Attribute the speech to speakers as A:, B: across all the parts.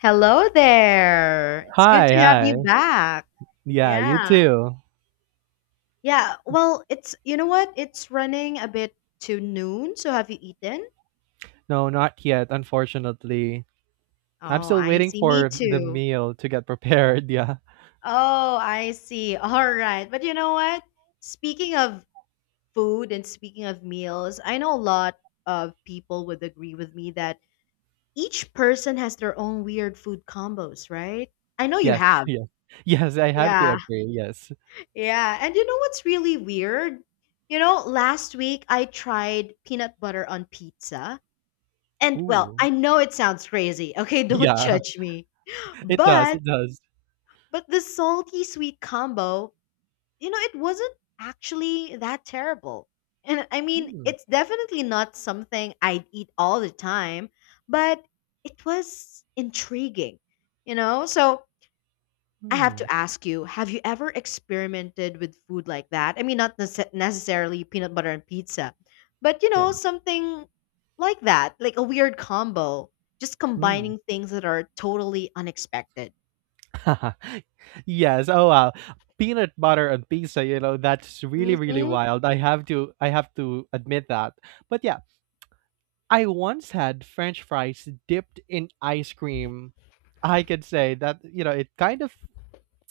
A: Hello there. It's good
B: Hi,
A: to have you
B: hi.
A: back.
B: Yeah, you
A: Yeah.
B: too.
A: Yeah. Well, it's, you know what? It's running a bit to noon. So have you eaten?
B: No, not yet, unfortunately. I'm
A: Oh,
B: still
A: I
B: waiting
A: see. Me
B: for the
A: too.
B: meal to get prepared. Yeah.
A: Oh, I see. All right. But you know what? Speaking of food and speaking of meals, I know a lot of people would agree with me that each person has their own weird food combos, right? I know you
B: Yes,
A: have.
B: yes. Yes, I have to
A: Yeah.
B: agree. Yes.
A: Yeah, and you know what's really weird? You know, last week I tried peanut butter on pizza. And well,
B: Ooh.
A: I know it sounds crazy. Okay, don't
B: Yeah,
A: judge me.
B: it does.
A: But
B: It does.
A: but the salty sweet combo, you know, it wasn't actually that terrible. And I mean,
B: Hmm.
A: it's definitely not something I'd eat all the time, but it was intriguing, you know? So I have
B: Hmm.
A: to ask you, have you ever experimented with food like that? I mean, not nece- necessarily peanut butter and pizza, but you know,
B: Yeah.
A: something like that, like a weird combo, just
B: Hmm.
A: combining things that are totally unexpected.
B: Yes. Oh, wow. Peanut butter on pizza, that's really, really
A: Mhm.
B: wild. I have to admit that. But yeah, I once had French fries dipped in ice cream. I could say that it kind of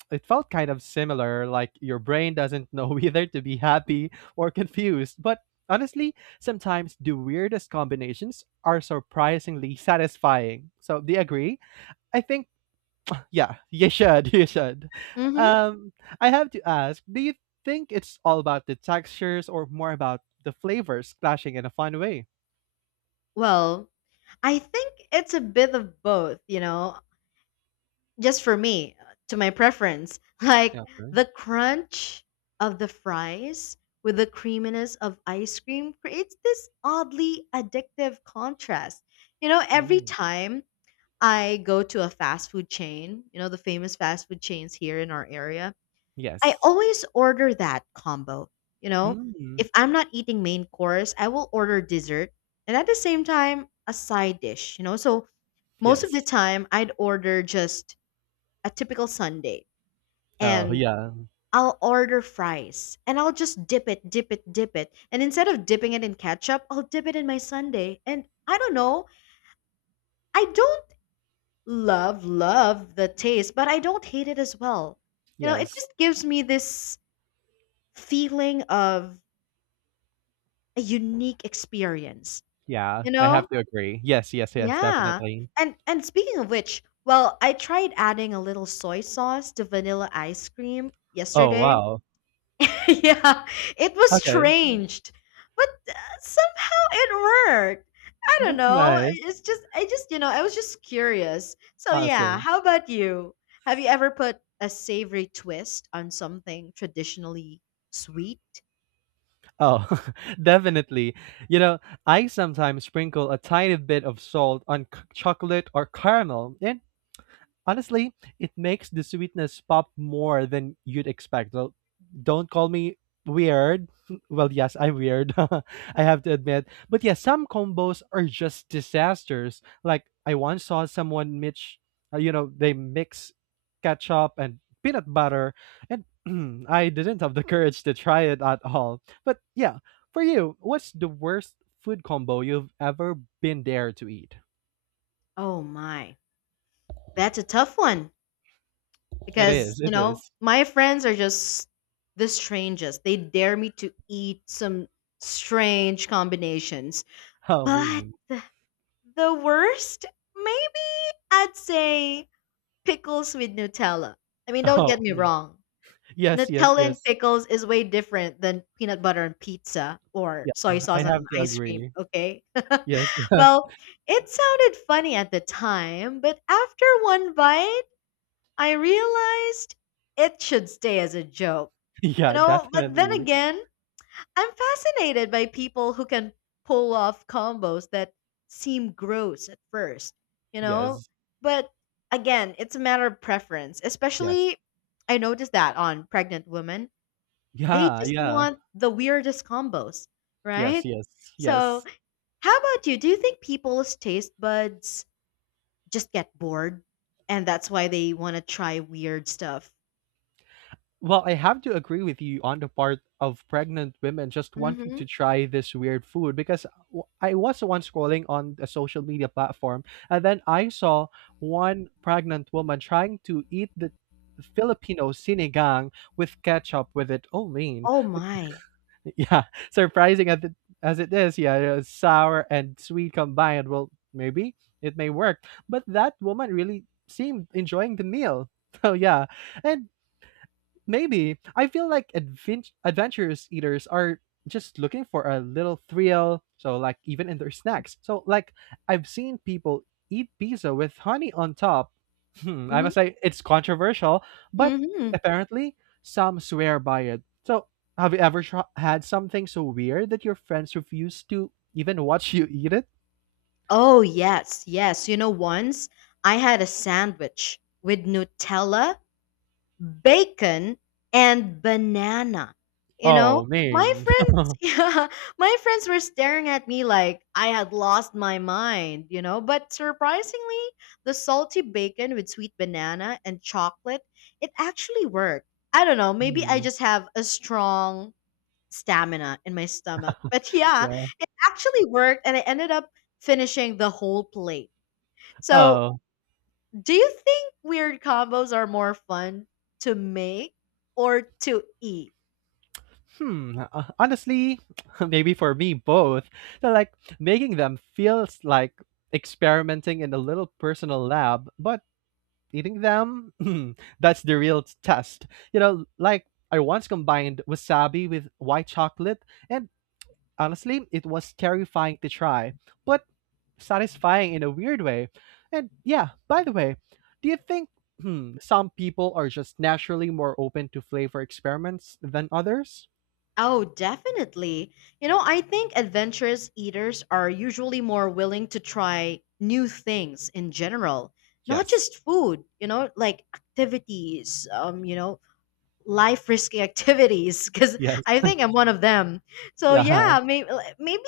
B: it felt kind of similar, like your brain doesn't know whether to be happy or confused. But honestly, sometimes the weirdest combinations are surprisingly satisfying. So do you agree? I think yeah, you should, you should.
A: Mhm.
B: Um, I have to ask, do you think it's all about the textures or more about the flavors clashing in a fun way?
A: Well, I think it's a bit of both, you know, just for me, to my preference, like
B: Yeah.
A: the crunch of the fries with the creaminess of ice cream creates this oddly addictive contrast. You know, every
B: Mm.
A: time I go to a fast food chain, you know, the famous fast food chains here in our area, I
B: Yes.
A: always order that combo. You know,
B: Mm,
A: if I'm not eating main course, I will order dessert and, at the same time, a side dish, you know. So most of the
B: yes.
A: time, I'd order just a typical Sunday,
B: Oh,
A: and
B: yeah.
A: I'll order fries and I'll just dip it. And instead of dipping it in ketchup, I'll dip it in my Sunday. And I don't know, I don't love, love the taste, but I don't hate it as well. You know, it
B: Yes.
A: just gives me this feeling of a unique experience,
B: Yeah,
A: you
B: I
A: know?
B: have to agree. Yes, yes, yes,
A: Yeah.
B: definitely.
A: And speaking of which, well, I tried adding a little soy sauce to vanilla ice cream
B: Oh,
A: yesterday.
B: wow.
A: Yeah, it was
B: Okay.
A: strange, but somehow it worked. I don't
B: That's
A: know.
B: nice.
A: It's just, you know, I was just curious. So, yeah,
B: Awesome.
A: how about you? Have you ever put a savory twist on something traditionally sweet?
B: Oh, definitely. You know, I sometimes sprinkle a tiny bit of salt on c- chocolate or caramel, and honestly, it makes the sweetness pop more than you'd expect. Well, don't call me weird. Well, yes, I'm weird. I have to admit. But yeah, some combos are just disasters. Like I once saw someone Mitch, you know, they mix ketchup and peanut butter and I didn't have the courage to try it at all. But yeah, for you, what's the worst food combo you've ever been there to eat?
A: Oh, my. That's a tough one
B: It
A: because,
B: is.
A: you
B: It
A: know,
B: is.
A: my friends are just the strangest. They dare me to eat some strange combinations.
B: How
A: But
B: mean.
A: the worst, maybe. I'd say pickles with Nutella. I mean, don't get me
B: Oh,
A: wrong.
B: yes, yes,
A: Nutella and
B: yes.
A: pickles is way different than peanut butter and pizza or
B: Yeah,
A: soy sauce
B: I
A: and
B: have to
A: ice cream,
B: agree.
A: okay?
B: Yes, yes.
A: Well, it sounded funny at the time, but after one bite, I realized it should stay as a joke. You
B: Yeah,
A: know, but then
B: definitely.
A: again, I'm fascinated by people who can pull off combos that seem gross at first, you know?
B: Yes,
A: But again, it's a matter of preference.
B: yes.
A: Especially, I noticed that on pregnant women. They
B: Yeah,
A: just
B: yeah.
A: want the weirdest combos, right?
B: Yes, yes,
A: So,
B: yes.
A: how about you? Do you think people's taste buds just get bored and that's why they want to try weird stuff?
B: Well, I have to agree with you on the part of pregnant women just wanting
A: Hmm.
B: to try this weird food because w- I was once scrolling on a social media platform and then I saw one pregnant woman trying to eat the Filipino sinigang with ketchup with it. Oh, man.
A: Oh my.
B: Yeah, surprising as it is, yeah, sour and sweet combined. Well, maybe it may work, but that woman really seemed enjoying the meal. So yeah, and maybe I feel like advent- adventurous eaters are just looking for a little thrill. So like even in their snacks. So like I've seen people eat pizza with honey on top. Hmm, I
A: Hmm.
B: must say it's controversial, but
A: Hmm.
B: apparently some swear by it. So, have you ever tr- had something so weird that your friends refuse to even watch you eat it?
A: Oh, yes, yes. You know, once I had a sandwich with Nutella, bacon, and banana. You know,
B: Oh,
A: my
B: man.
A: friends, yeah, my friends were staring at me like I had lost my mind, you know. But surprisingly, the salty bacon with sweet banana and chocolate, it actually worked. I don't know, maybe I
B: Mm,
A: just have a strong stamina in my stomach. But yeah,
B: yeah.
A: it actually worked and I ended up finishing the whole plate. So,
B: Oh,
A: do you think weird combos are more fun to make or to eat?
B: honestly, maybe for me, both. So, like, making them feels like experimenting in a little personal lab, but eating them, that's the real test. You know, like, I once combined wasabi with white chocolate, and honestly, it was terrifying to try, but satisfying in a weird way. And yeah, by the way, do you think some people are just naturally more open to flavor experiments than others?
A: Oh, definitely. You know, I think adventurous eaters are usually more willing to try new things in general, not
B: Yes.
A: just food, you know, like activities, you know, life risky activities because
B: Yes.
A: I think I'm one of them. So
B: Yeah.
A: yeah, maybe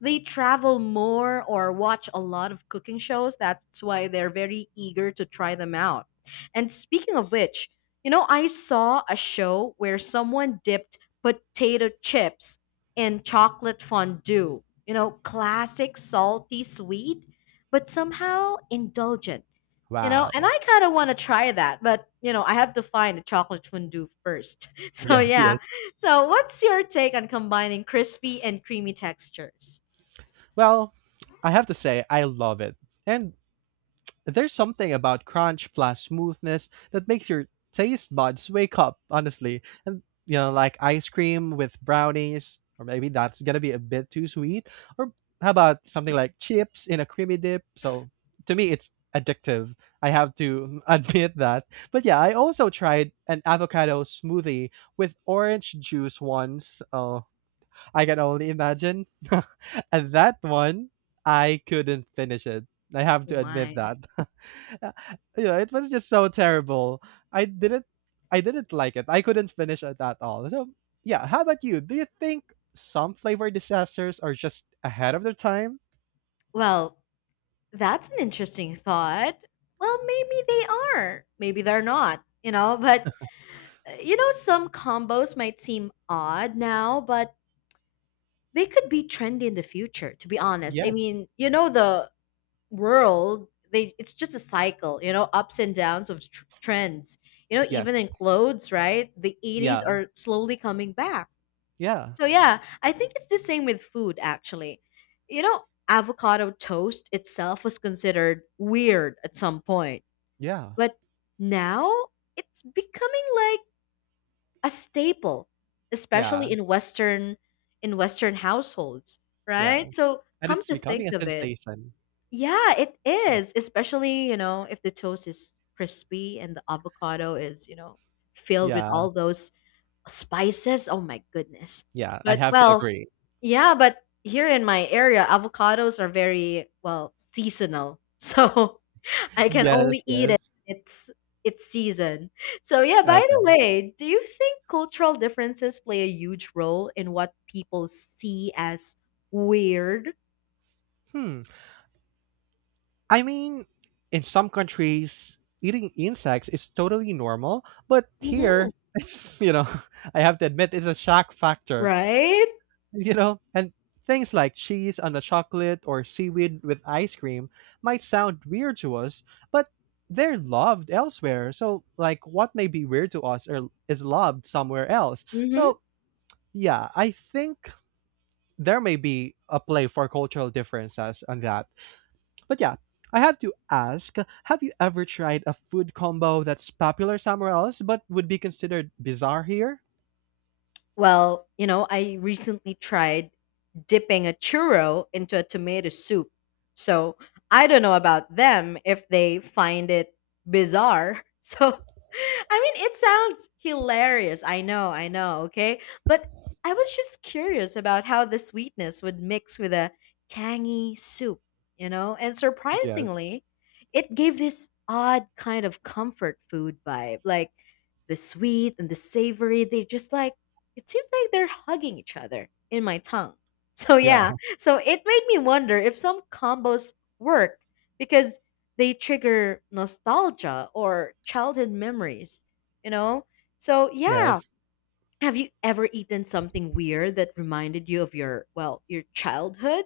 A: they travel more or watch a lot of cooking shows. That's why they're very eager to try them out. And speaking of which, you know, I saw a show where someone dipped potato chips in chocolate fondue. You know, classic, salty, sweet, but somehow indulgent. You know, and
B: Wow.
A: I kind of want to try that, but you know, I have to find a chocolate fondue first. So,
B: Yes,
A: yeah.
B: yes.
A: So, what's your take on combining crispy and creamy textures?
B: Well, I have to say, I love it. And there's something about crunch plus smoothness that makes your taste buds wake up, honestly. And you know, like ice cream with brownies, or maybe that's gonna be a bit too sweet. Or how about something like chips in a creamy dip? So to me, it's addictive. I have to admit that. But yeah, I also tried an avocado smoothie with orange juice once. I can only imagine. And that one, I couldn't finish it. I have
A: Oh
B: to admit
A: my.
B: that. Uh, you know, it was just so terrible. I didn't I didn't like it. I couldn't finish it at all. So yeah, how about you? Do you think some flavor disasters are just ahead of their time?
A: Well, that's an interesting thought. Well, maybe they are. Maybe they're not, you know, but you know, some combos might seem odd now, but they could be trendy in the future, to be honest. I
B: Yes.
A: mean, you know, the world, they it's just a cycle, you know, ups and downs of trends, you know,
B: Yes.
A: even in clothes, right? The 80s
B: Yeah.
A: are slowly coming back,
B: Yeah.
A: so yeah, I think it's the same with food actually. You know, avocado toast itself was considered weird at some point,
B: Yeah.
A: but now it's becoming like a staple, especially
B: Yeah.
A: in western, in western households,
B: Yeah,
A: right? So
B: and
A: come
B: it's
A: to think
B: becoming a
A: of it,
B: sensation.
A: yeah, it
B: Yes.
A: is, especially, you know, if the toast is crispy and the avocado is, you know, filled with
B: Yeah,
A: all those spices. Oh my goodness.
B: yeah, I
A: But
B: have to
A: well,
B: agree.
A: yeah, but here in my area, avocados are very, well, seasonal. So I can
B: Yes,
A: only eat it.
B: yes.
A: It's season. So yeah, by the
B: Okay.
A: way, do you think cultural differences play a huge role in what people see as weird?
B: Hmm. I mean, in some countries, eating insects is totally normal, but
A: Mhm.
B: here, it's, I have to admit, it's a shock factor,
A: Right?
B: you know, and things like cheese on a chocolate or seaweed with ice cream might sound weird to us, but they're loved elsewhere. So, like, what may be weird to us or is loved somewhere else.
A: Mm-hmm.
B: So, yeah, I think there may be a play for cultural differences on that. But yeah, I have to ask, have you ever tried a food combo that's popular somewhere else but would be considered bizarre here?
A: Well, you know, I recently tried dipping a churro into a tomato soup. So I don't know about them if they find it bizarre. So, I mean, it sounds hilarious. I know, okay? But I was just curious about how the sweetness would mix with a tangy soup, you know? And
B: Yes.
A: surprisingly, it gave this odd kind of comfort food vibe. Like the sweet and the savory, they just like, it seems like they're hugging each other in my tongue. So yeah,
B: Yeah.
A: so it made me wonder if some combos work because they trigger nostalgia or childhood memories, you know? So yeah,
B: Yes.
A: have you ever eaten something weird that reminded you of your, well, your childhood?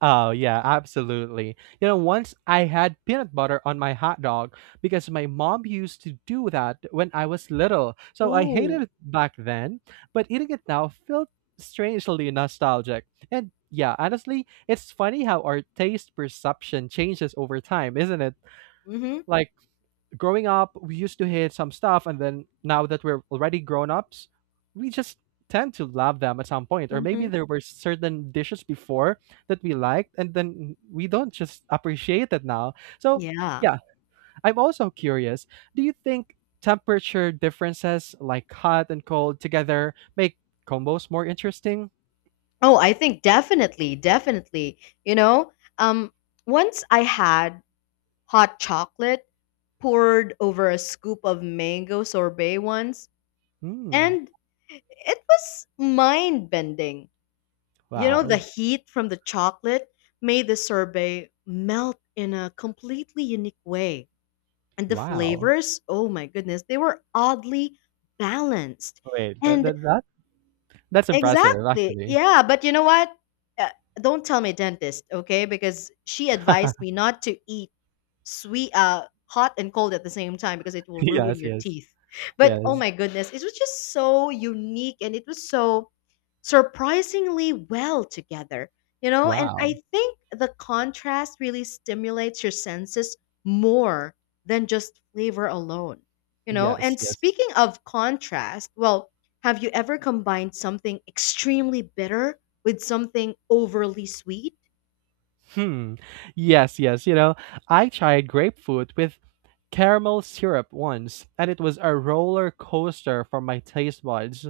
B: Oh yeah, absolutely. You know, once I had peanut butter on my hot dog because my mom used to do that when I was little. So I
A: Ooh.
B: hated it back then, but eating it now felt strangely nostalgic. And yeah, honestly, it's funny how our taste perception changes over time, isn't it?
A: Mhm.
B: Like growing up, we used to hate some stuff, and then now that we're already grown ups, we just tend to love them at some point. Or maybe
A: Mhm.
B: there were certain dishes before that we liked, and then we don't just appreciate it now. So,
A: Yeah.
B: yeah, I'm also curious, do you think temperature differences like hot and cold together make combos more interesting?
A: Oh, I think definitely, definitely. You know, um once I had hot chocolate poured over a scoop of mango sorbet once,
B: Hmm.
A: and it was mind bending. You know, the
B: Wow.
A: heat from the chocolate made the sorbet melt in a completely unique way. And the
B: Wow.
A: flavors, oh my goodness, they were oddly balanced.
B: Wait, that,
A: And
B: that, that that's impressive
A: exactly.
B: actually.
A: Yeah, but you know what? Uh, don't tell me, dentist, okay? Because she advised me not to eat sweet, hot and cold at the same time because it will ruin
B: Yes,
A: your
B: yes.
A: teeth. But oh
B: Yes.
A: my goodness, it was just so unique and it was so surprisingly well together, you know? And
B: Wow.
A: I think the contrast really stimulates your senses more than just flavor alone, you know?
B: Yes,
A: And
B: yes.
A: speaking of contrast, well, have you ever combined something extremely bitter with something overly sweet?
B: Hmm. Yes, yes. You know, I tried grapefruit with caramel syrup once, and it was a roller coaster for my taste buds.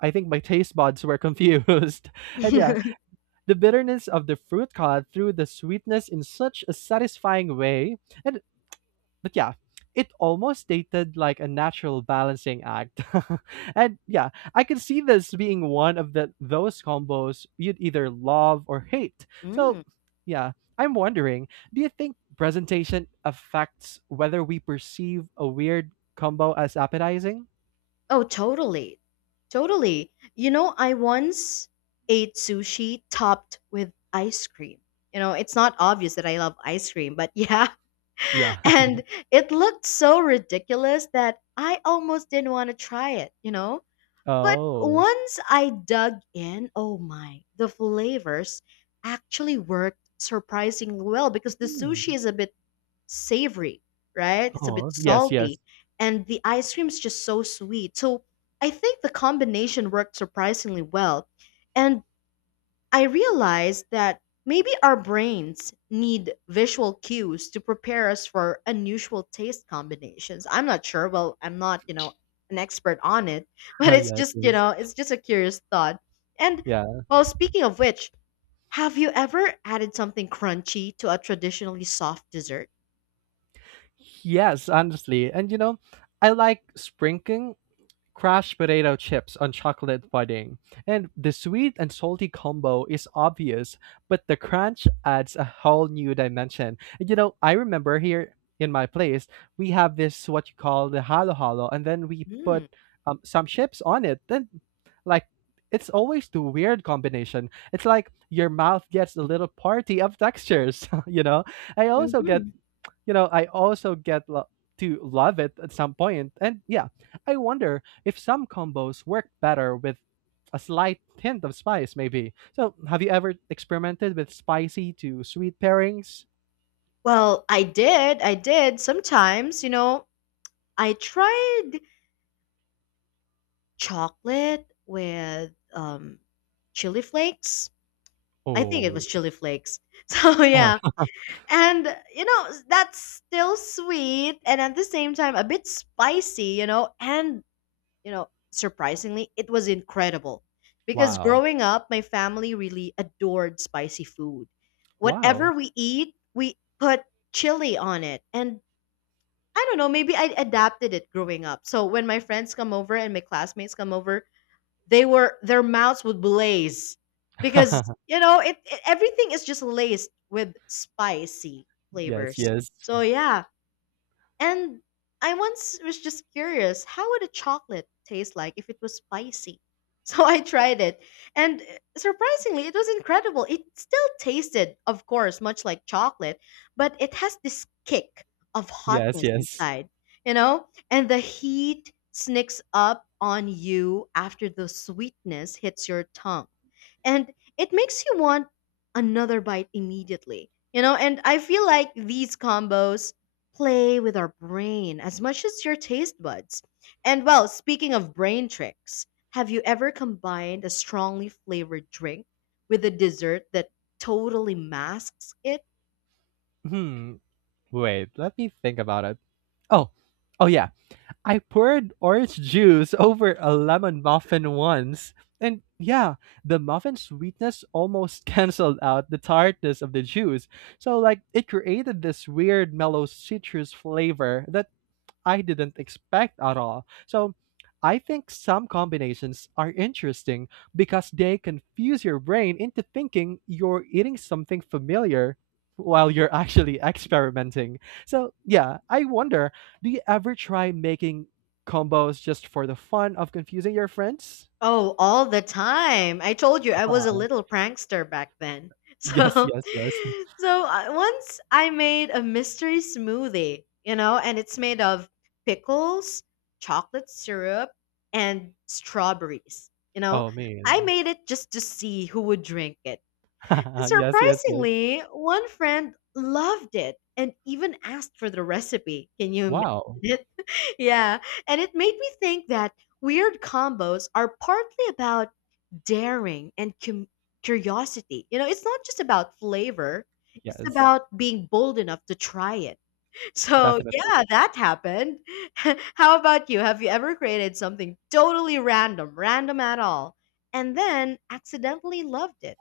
B: I think my taste buds were confused. And yeah, the bitterness of the fruit cut through the sweetness in such a satisfying way. And but yeah, it almost dated like a natural balancing act. And yeah, I can see this being one of the those combos you'd either love or hate. So
A: Mm.
B: yeah, I'm wondering, do you think presentation affects whether we perceive a weird combo as appetizing?
A: Oh, totally. Totally. You know, I once ate sushi topped with ice cream. You know, it's not obvious that I love ice cream, but yeah.
B: Yeah.
A: And it looked so ridiculous that I almost didn't want to try it, you know? But
B: Oh.
A: once I dug in, oh my, the flavors actually worked surprisingly well because the
B: Hmm.
A: sushi is a bit savory, right? It's a bit
B: Oh, yes, yes.
A: salty, and the ice cream is just so sweet. So I think the combination worked surprisingly well. And I realized that maybe our brains need visual cues to prepare us for unusual taste combinations. I'm not sure. Well, I'm not, you know, an expert on it, but it's
B: Yes,
A: just, you
B: yes.
A: know, it's just a curious thought. And
B: Yeah.
A: well, speaking of which, have you ever added something crunchy to a traditionally soft dessert?
B: Yes, honestly. And you know, I like sprinkling crushed potato chips on chocolate pudding. And the sweet and salty combo is obvious, but the crunch adds a whole new dimension. And you know, I remember here in my place, we have this what you call the halo halo, and then we put
A: Mm.
B: some chips on it. Then, like, it's always the weird combination. It's like your mouth gets a little party of textures, you know? I also get
A: Hmm.
B: you know, I also get lo- to love it at some point. And yeah, I wonder if some combos work better with a slight hint of spice, maybe. So, have you ever experimented with spicy to sweet pairings?
A: Well, I did. I did. Sometimes, you know, I tried chocolate with chili flakes. I think it
B: Oh,
A: was chili flakes. So yeah.
B: ah,
A: And you know, that's still sweet and at the same time a bit spicy, you know, and you know, surprisingly, it was incredible. Because
B: wow.
A: growing up, my family really adored spicy food. Whatever
B: Wow.
A: we eat, we put chili on it. And I don't know, maybe I adapted it growing up. So when my friends come over and my classmates come over, they were their mouths would blaze because, you know, everything is just laced with spicy
B: Yes,
A: flavors.
B: yes.
A: So yeah, and I once was just curious, how would a chocolate taste like if it was spicy? So I tried it, and surprisingly, it was incredible. It still tasted, of course, much like chocolate, but it has this kick of
B: Yes,
A: hotness
B: yes.
A: inside, you know? And the heat sneaks up on you after the sweetness hits your tongue and it makes you want another bite immediately. You know, and I feel like these combos play with our brain as much as your taste buds. And well, speaking of brain tricks, have you ever combined a strongly flavored drink with a dessert that totally masks it?
B: Hmm. Wait, let me think about it. Oh, oh, yeah. I poured orange juice over a lemon muffin once, and yeah, the muffin's sweetness almost canceled out the tartness of the juice. So, like, it created this weird, mellow citrus flavor that I didn't expect at all. So I think some combinations are interesting because they confuse your brain into thinking you're eating something familiar while you're actually experimenting. So, yeah, I wonder, do you ever try making combos just for the fun of confusing your friends?
A: Oh, all the time. I told you I was a
B: Uh,
A: little prankster back then.
B: yes,
A: So,
B: yes, yes.
A: so, once I made a mystery smoothie, and it's made of pickles, chocolate syrup, and strawberries.
B: Oh,
A: I
B: man.
A: made it just to see who would drink it. And
B: Yes, yes, yes.
A: surprisingly, one friend loved it and even asked for the recipe. Can you imagine
B: Wow.
A: it? Yeah, and it made me think that weird combos are partly about daring and curiosity. It's not just about flavor, it's
B: Yes,
A: about being bold enough to try it. So,
B: definitely.
A: yeah, that happened. How about you? Have you ever created something totally random, random at all, and then accidentally loved it?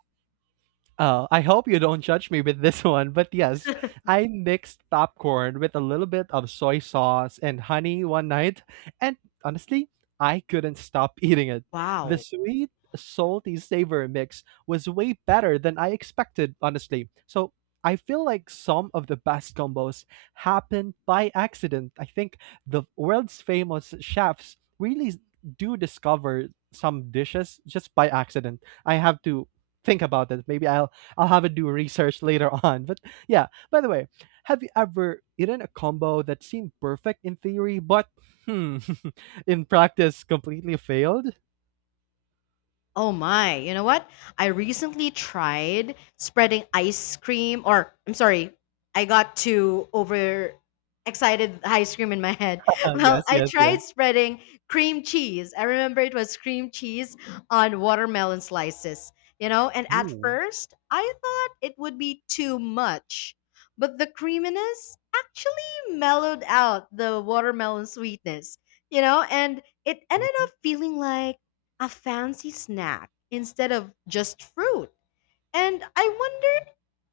B: Oh, I hope you don't judge me with this one, but yes, I mixed popcorn with a little bit of soy sauce and honey one night, and honestly, I couldn't stop eating it. The
A: Wow.
B: sweet, salty savor mix was way better than I expected, honestly. So I feel like some of the best combos happen by accident. I think the world's famous chefs really s- do discover some dishes just by accident. I have to think about it. Maybe I'll have to do research later on. But yeah, by the way, have you ever eaten a combo that seemed perfect in theory, but hmm, in practice completely failed?
A: Oh my, you know what? I recently tried spreading ice cream, or I'm sorry, I got too over excited ice cream in my head. Well,
B: Yes,
A: I
B: yes,
A: tried
B: yes.
A: spreading cream cheese. I remember it was cream cheese on watermelon slices, and at
B: Ooh.
A: first I thought it would be too much, but the creaminess actually mellowed out the watermelon sweetness, and it ended up
B: Mhm,
A: feeling like a fancy snack instead of just fruit. And I wonder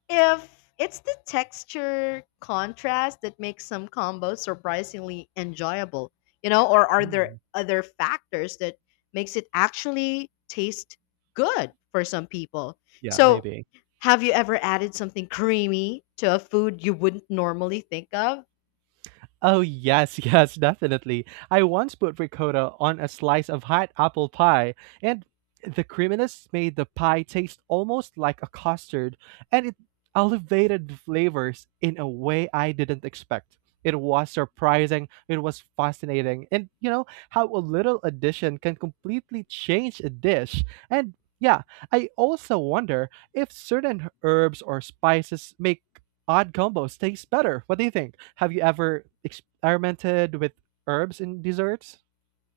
A: if it's the texture contrast that makes some combos surprisingly enjoyable, or are there
B: mm.
A: other factors that makes it actually taste good for some people?
B: Yeah,
A: So,
B: maybe.
A: have you ever added something creamy to a food you wouldn't normally think of?
B: Oh, yes, yes, definitely. I once put ricotta on a slice of hot apple pie, and the creaminess made the pie taste almost like a custard, and it elevated the flavors in a way I didn't expect. It was surprising, it was fascinating, and you know how a little addition can completely change a dish. And yeah, I also wonder if certain herbs or spices make odd combos taste better. What do you think? Have you ever experimented with herbs in desserts?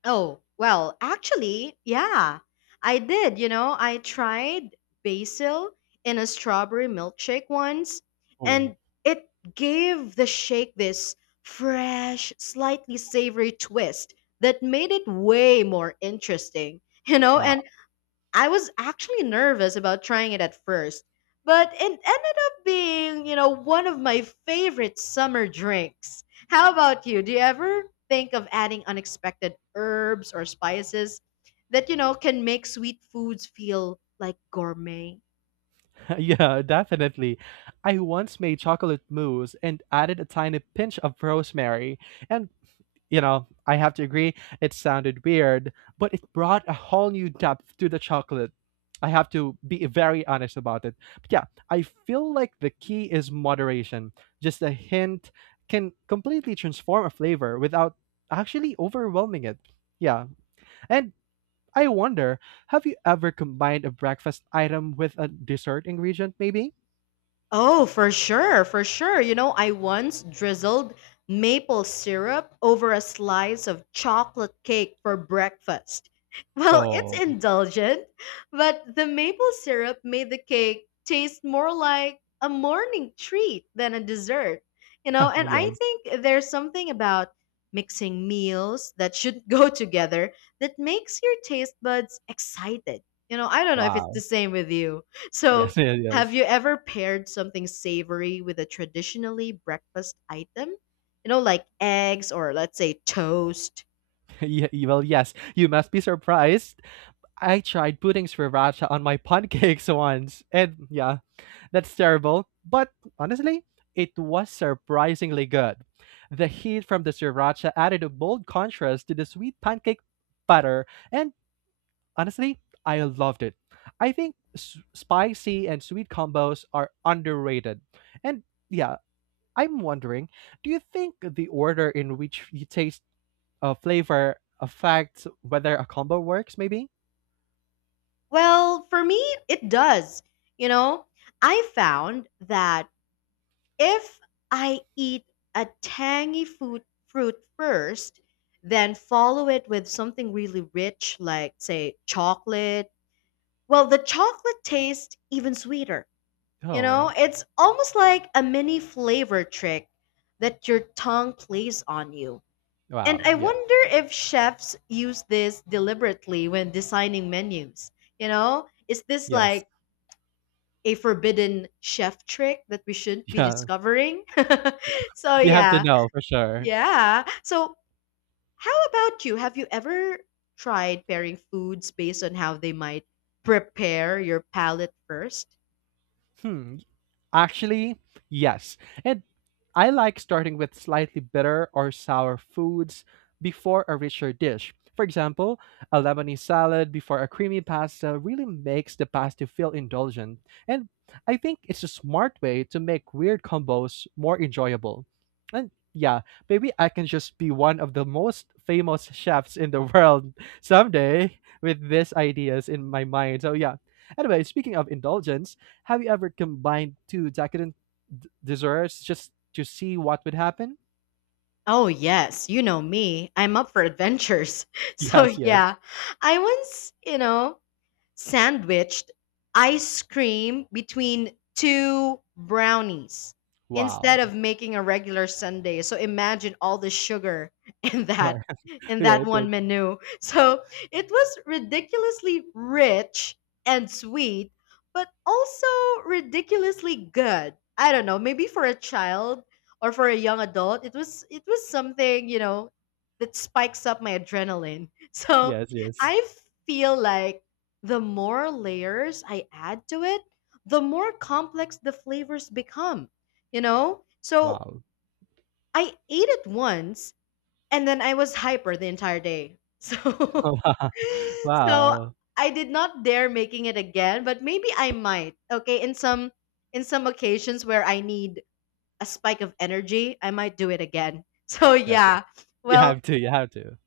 A: Oh, well, actually, yeah. I did, I tried basil in a strawberry milkshake once,
B: Oh,
A: and it gave the shake this fresh, slightly savory twist that made it way more interesting,
B: wow.
A: and I was actually nervous about trying it at first, but it ended up being, one of my favorite summer drinks. How about you? Do you ever think of adding unexpected herbs or spices that, can make sweet foods feel like gourmet?
B: Yeah, definitely. I once made chocolate mousse and added a tiny pinch of rosemary, and you know, I have to agree, it sounded weird, but it brought a whole new depth to the chocolate. I have to be very honest about it. But yeah, I feel like the key is moderation. Just a hint can completely transform a flavor without actually overwhelming it. Yeah. And I wonder, have you ever combined a breakfast item with a dessert ingredient, maybe?
A: Oh, for sure, for sure. You know, I once drizzled maple syrup over a slice of chocolate cake for breakfast. Well, it's
B: Oh,
A: indulgent, but the maple syrup made the cake taste more like a morning treat than a dessert. You know, and I
B: yes.
A: think there's something about mixing meals that should go together that makes your taste buds excited. You know, I don't know if it's the
B: Wow.
A: same with you. So,
B: Yes, yes,
A: have
B: yes.
A: you ever paired something savory with a traditionally breakfast item? You know, like eggs or let's say toast?
B: Ye- well, yes, you must be surprised. I tried putting sriracha on my pancakes once, and yeah, that's terrible. But honestly, it was surprisingly good. The heat from the sriracha added a bold contrast to the sweet pancake batter, and honestly, I loved it. I think s- spicy and sweet combos are underrated. And yeah, I'm wondering, do you think the order in which you taste flavor affects whether a combo works, maybe?
A: Well, for me, it does. You know, I found that if I eat a tangy food, fruit first, then follow it with something really rich, like, say, chocolate, well, the chocolate tastes even sweeter. You know,
B: Oh,
A: it's almost like a mini flavor trick that your tongue plays on you. And
B: wow.
A: I
B: Yes.
A: wonder if chefs use this deliberately when designing menus. You know, is this
B: Yes.
A: like a forbidden chef trick that we shouldn't be discovering?
B: Yeah.
A: So,
B: You have to
A: yeah.
B: know for sure.
A: Yeah. So, how about you? Have you ever tried pairing foods based on how they might prepare your palate first?
B: Hmm. Actually, yes. And I like starting with slightly bitter or sour foods before a richer dish. For example, a Lebanese salad before a creamy pasta really makes the pasta feel indulgent. And I think it's a smart way to make weird combos more enjoyable. And yeah, maybe I can just be one of the most famous chefs in the world someday with these ideas in my mind. So yeah. Anyway, speaking of indulgence, have you ever combined two decadent d- desserts just to see what would happen?
A: Oh, yes. You know me. I'm up for adventures. So,
B: Yes, yes.
A: yeah, I once, sandwiched ice cream between two brownies instead
B: Wow.
A: of making a regular sundae. So imagine all the sugar in that
B: Why-
A: in
B: yeah,
A: that
B: it
A: one
B: did.
A: menu. So it was ridiculously rich and sweet, but also ridiculously good. I don't know, maybe for a child or for a young adult, it was something, that spikes up my adrenaline. So
B: Yes,
A: I
B: yes.
A: feel like the more layers I add to it, the more complex the flavors become, you know? So
B: Wow.
A: I ate it once and then I was hyper the entire day. So so
B: Wow.
A: I did not dare making it again, but maybe I might. Okay, in some occasions where I need a spike of energy, I might do it again. So
B: Yes, yeah.
A: yeah.
B: You
A: Well,
B: have to, you have to.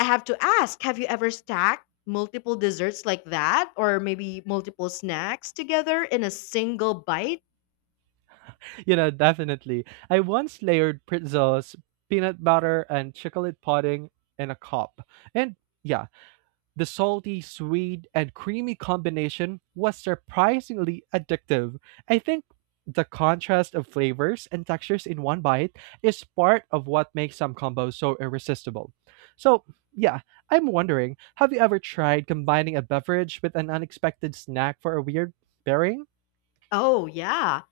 A: I have to ask, have you ever stacked multiple desserts like that or maybe multiple snacks together in a single bite?
B: You know, definitely. I once layered pretzels, peanut butter, and chocolate pudding in a cup. And yeah, the salty, sweet, and creamy combination was surprisingly addictive. I think the contrast of flavors and textures in one bite is part of what makes some combos so irresistible. So, yeah, I'm wondering, have you ever tried combining a beverage with an unexpected snack for a weird pairing?
A: Oh, yeah.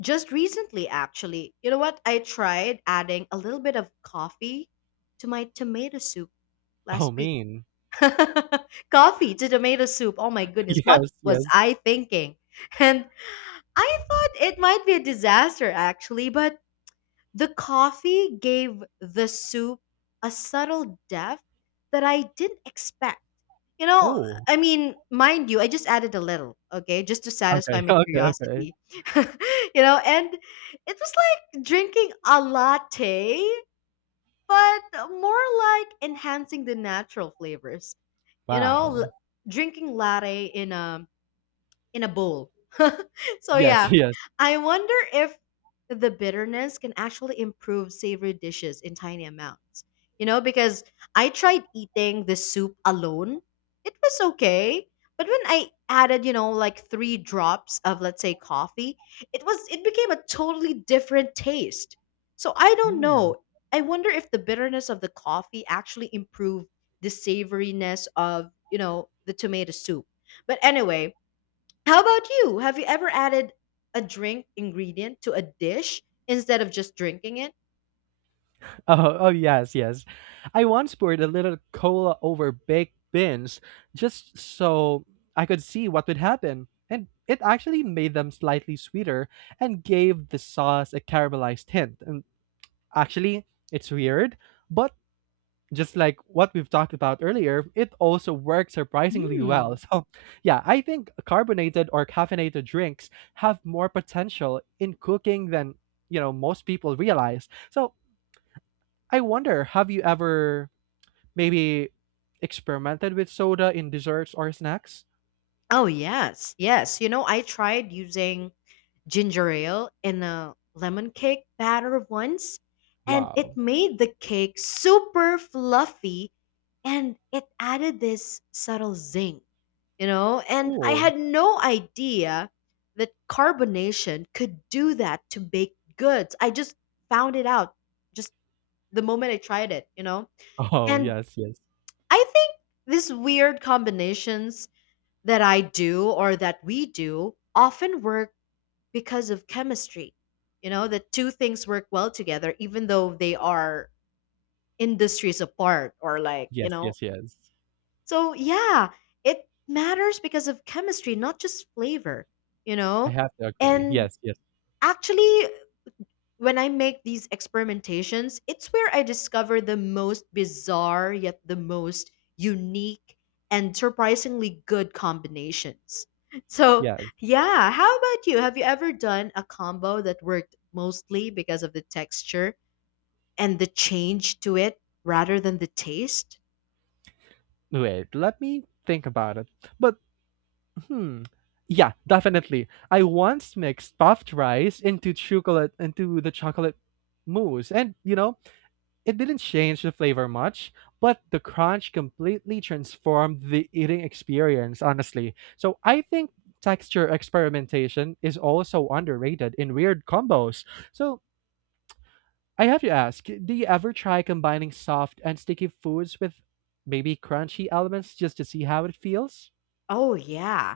A: Just recently, actually. You know what? I tried adding a little bit of coffee to my tomato soup
B: Oh,
A: last week.
B: mean.
A: Coffee to tomato soup. Oh, my goodness. What
B: Yes,
A: was
B: yes.
A: I thinking? And I thought it might be a disaster, actually, but the coffee gave the soup a subtle depth that I didn't expect. You know,
B: Oh,
A: I mean, mind you, I just added a little, okay, just to satisfy
B: okay,
A: my
B: okay, okay.
A: curiosity. You know, and it was like drinking a latte, but more like enhancing the natural flavors. You know,
B: Wow.
A: drinking latte in a bowl. So
B: Yes,
A: yeah,
B: yes.
A: I wonder if the bitterness can actually improve savory dishes in tiny amounts. You know, because I tried eating the soup alone. It was okay, but when I added, like 3 drops of let's say coffee, it became a totally different taste. So I don't
B: Hmm.
A: know. I wonder if the bitterness of the coffee actually improved the savoriness of, the tomato soup. But anyway, how about you? Have you ever added a drink ingredient to a dish instead of just drinking it?
B: Oh, oh yes, yes. I once poured a little cola over baked beans just so I could see what would happen. And it actually made them slightly sweeter and gave the sauce a caramelized hint. And actually, it's weird, but just like what we've talked about earlier, it also works surprisingly well.
A: Mm.
B: So, yeah, I think carbonated or caffeinated drinks have more potential in cooking than, you know, most people realize. So, I wonder, have you ever maybe experimented with soda in desserts or snacks?
A: Oh, yes. Yes. You know, I tried using ginger ale in a lemon cake batter once, and it
B: Wow,
A: made the cake super fluffy and it added this subtle zing, you know? And I
B: cool.
A: had no idea that carbonation could do that to baked goods. I just found it out just the moment I tried it, you know?
B: Oh,
A: And
B: yes, yes.
A: I think these weird combinations that I do or that we do often work because of chemistry. You know, the two things work well together, even though they are industries apart or like, you
B: Yes,
A: know.
B: yes, yes.
A: So, yeah, it matters because of chemistry, not just flavor, you
B: I
A: know?
B: have to agree.
A: And
B: Yes, yes,
A: actually, when I make these experimentations, it's where I discover the most bizarre yet the most unique and surprisingly good combinations. So,
B: yes.
A: yeah, how about you? Have you ever done a combo that worked mostly because of the texture and the change to it rather than the taste?
B: Wait, let me think about it. But, hmm. Yeah, definitely. I once mixed puffed rice into chocolate into the chocolate mousse and you know it didn't change the flavor much, but the crunch completely transformed the eating experience, honestly. So I think texture experimentation is also underrated in weird combos. So I have to ask, do you ever try combining soft and sticky foods with maybe crunchy elements just to see how it feels?
A: Oh, yeah.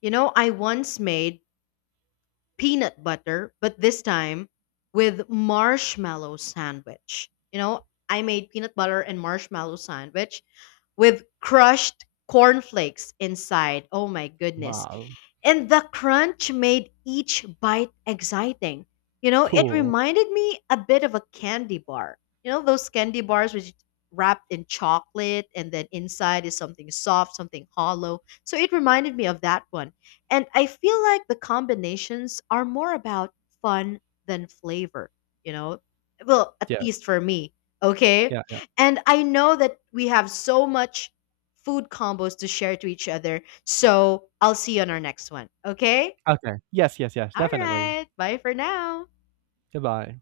A: You know, I once made peanut butter, but this time with marshmallow sandwich. You know, I made peanut butter and marshmallow sandwich, with crushed cornflakes inside. Oh my goodness.
B: Wow.
A: And the crunch made each bite exciting. You know, it
B: Cool.
A: reminded me a bit of a candy bar. You know, those candy bars which wrapped in chocolate and then inside is something soft, something hollow. So it reminded me of that one. And I feel like the combinations are more about fun than flavor, you know? Well, at
B: Yes.
A: least for me. Okay.
B: Yeah.
A: And I know that we have so much food combos to share to each other. So I'll see you on our next one. Okay?
B: Yeah. Okay. Yes, yes, yes.
A: All
B: Definitely.
A: right. Bye for now.
B: Goodbye.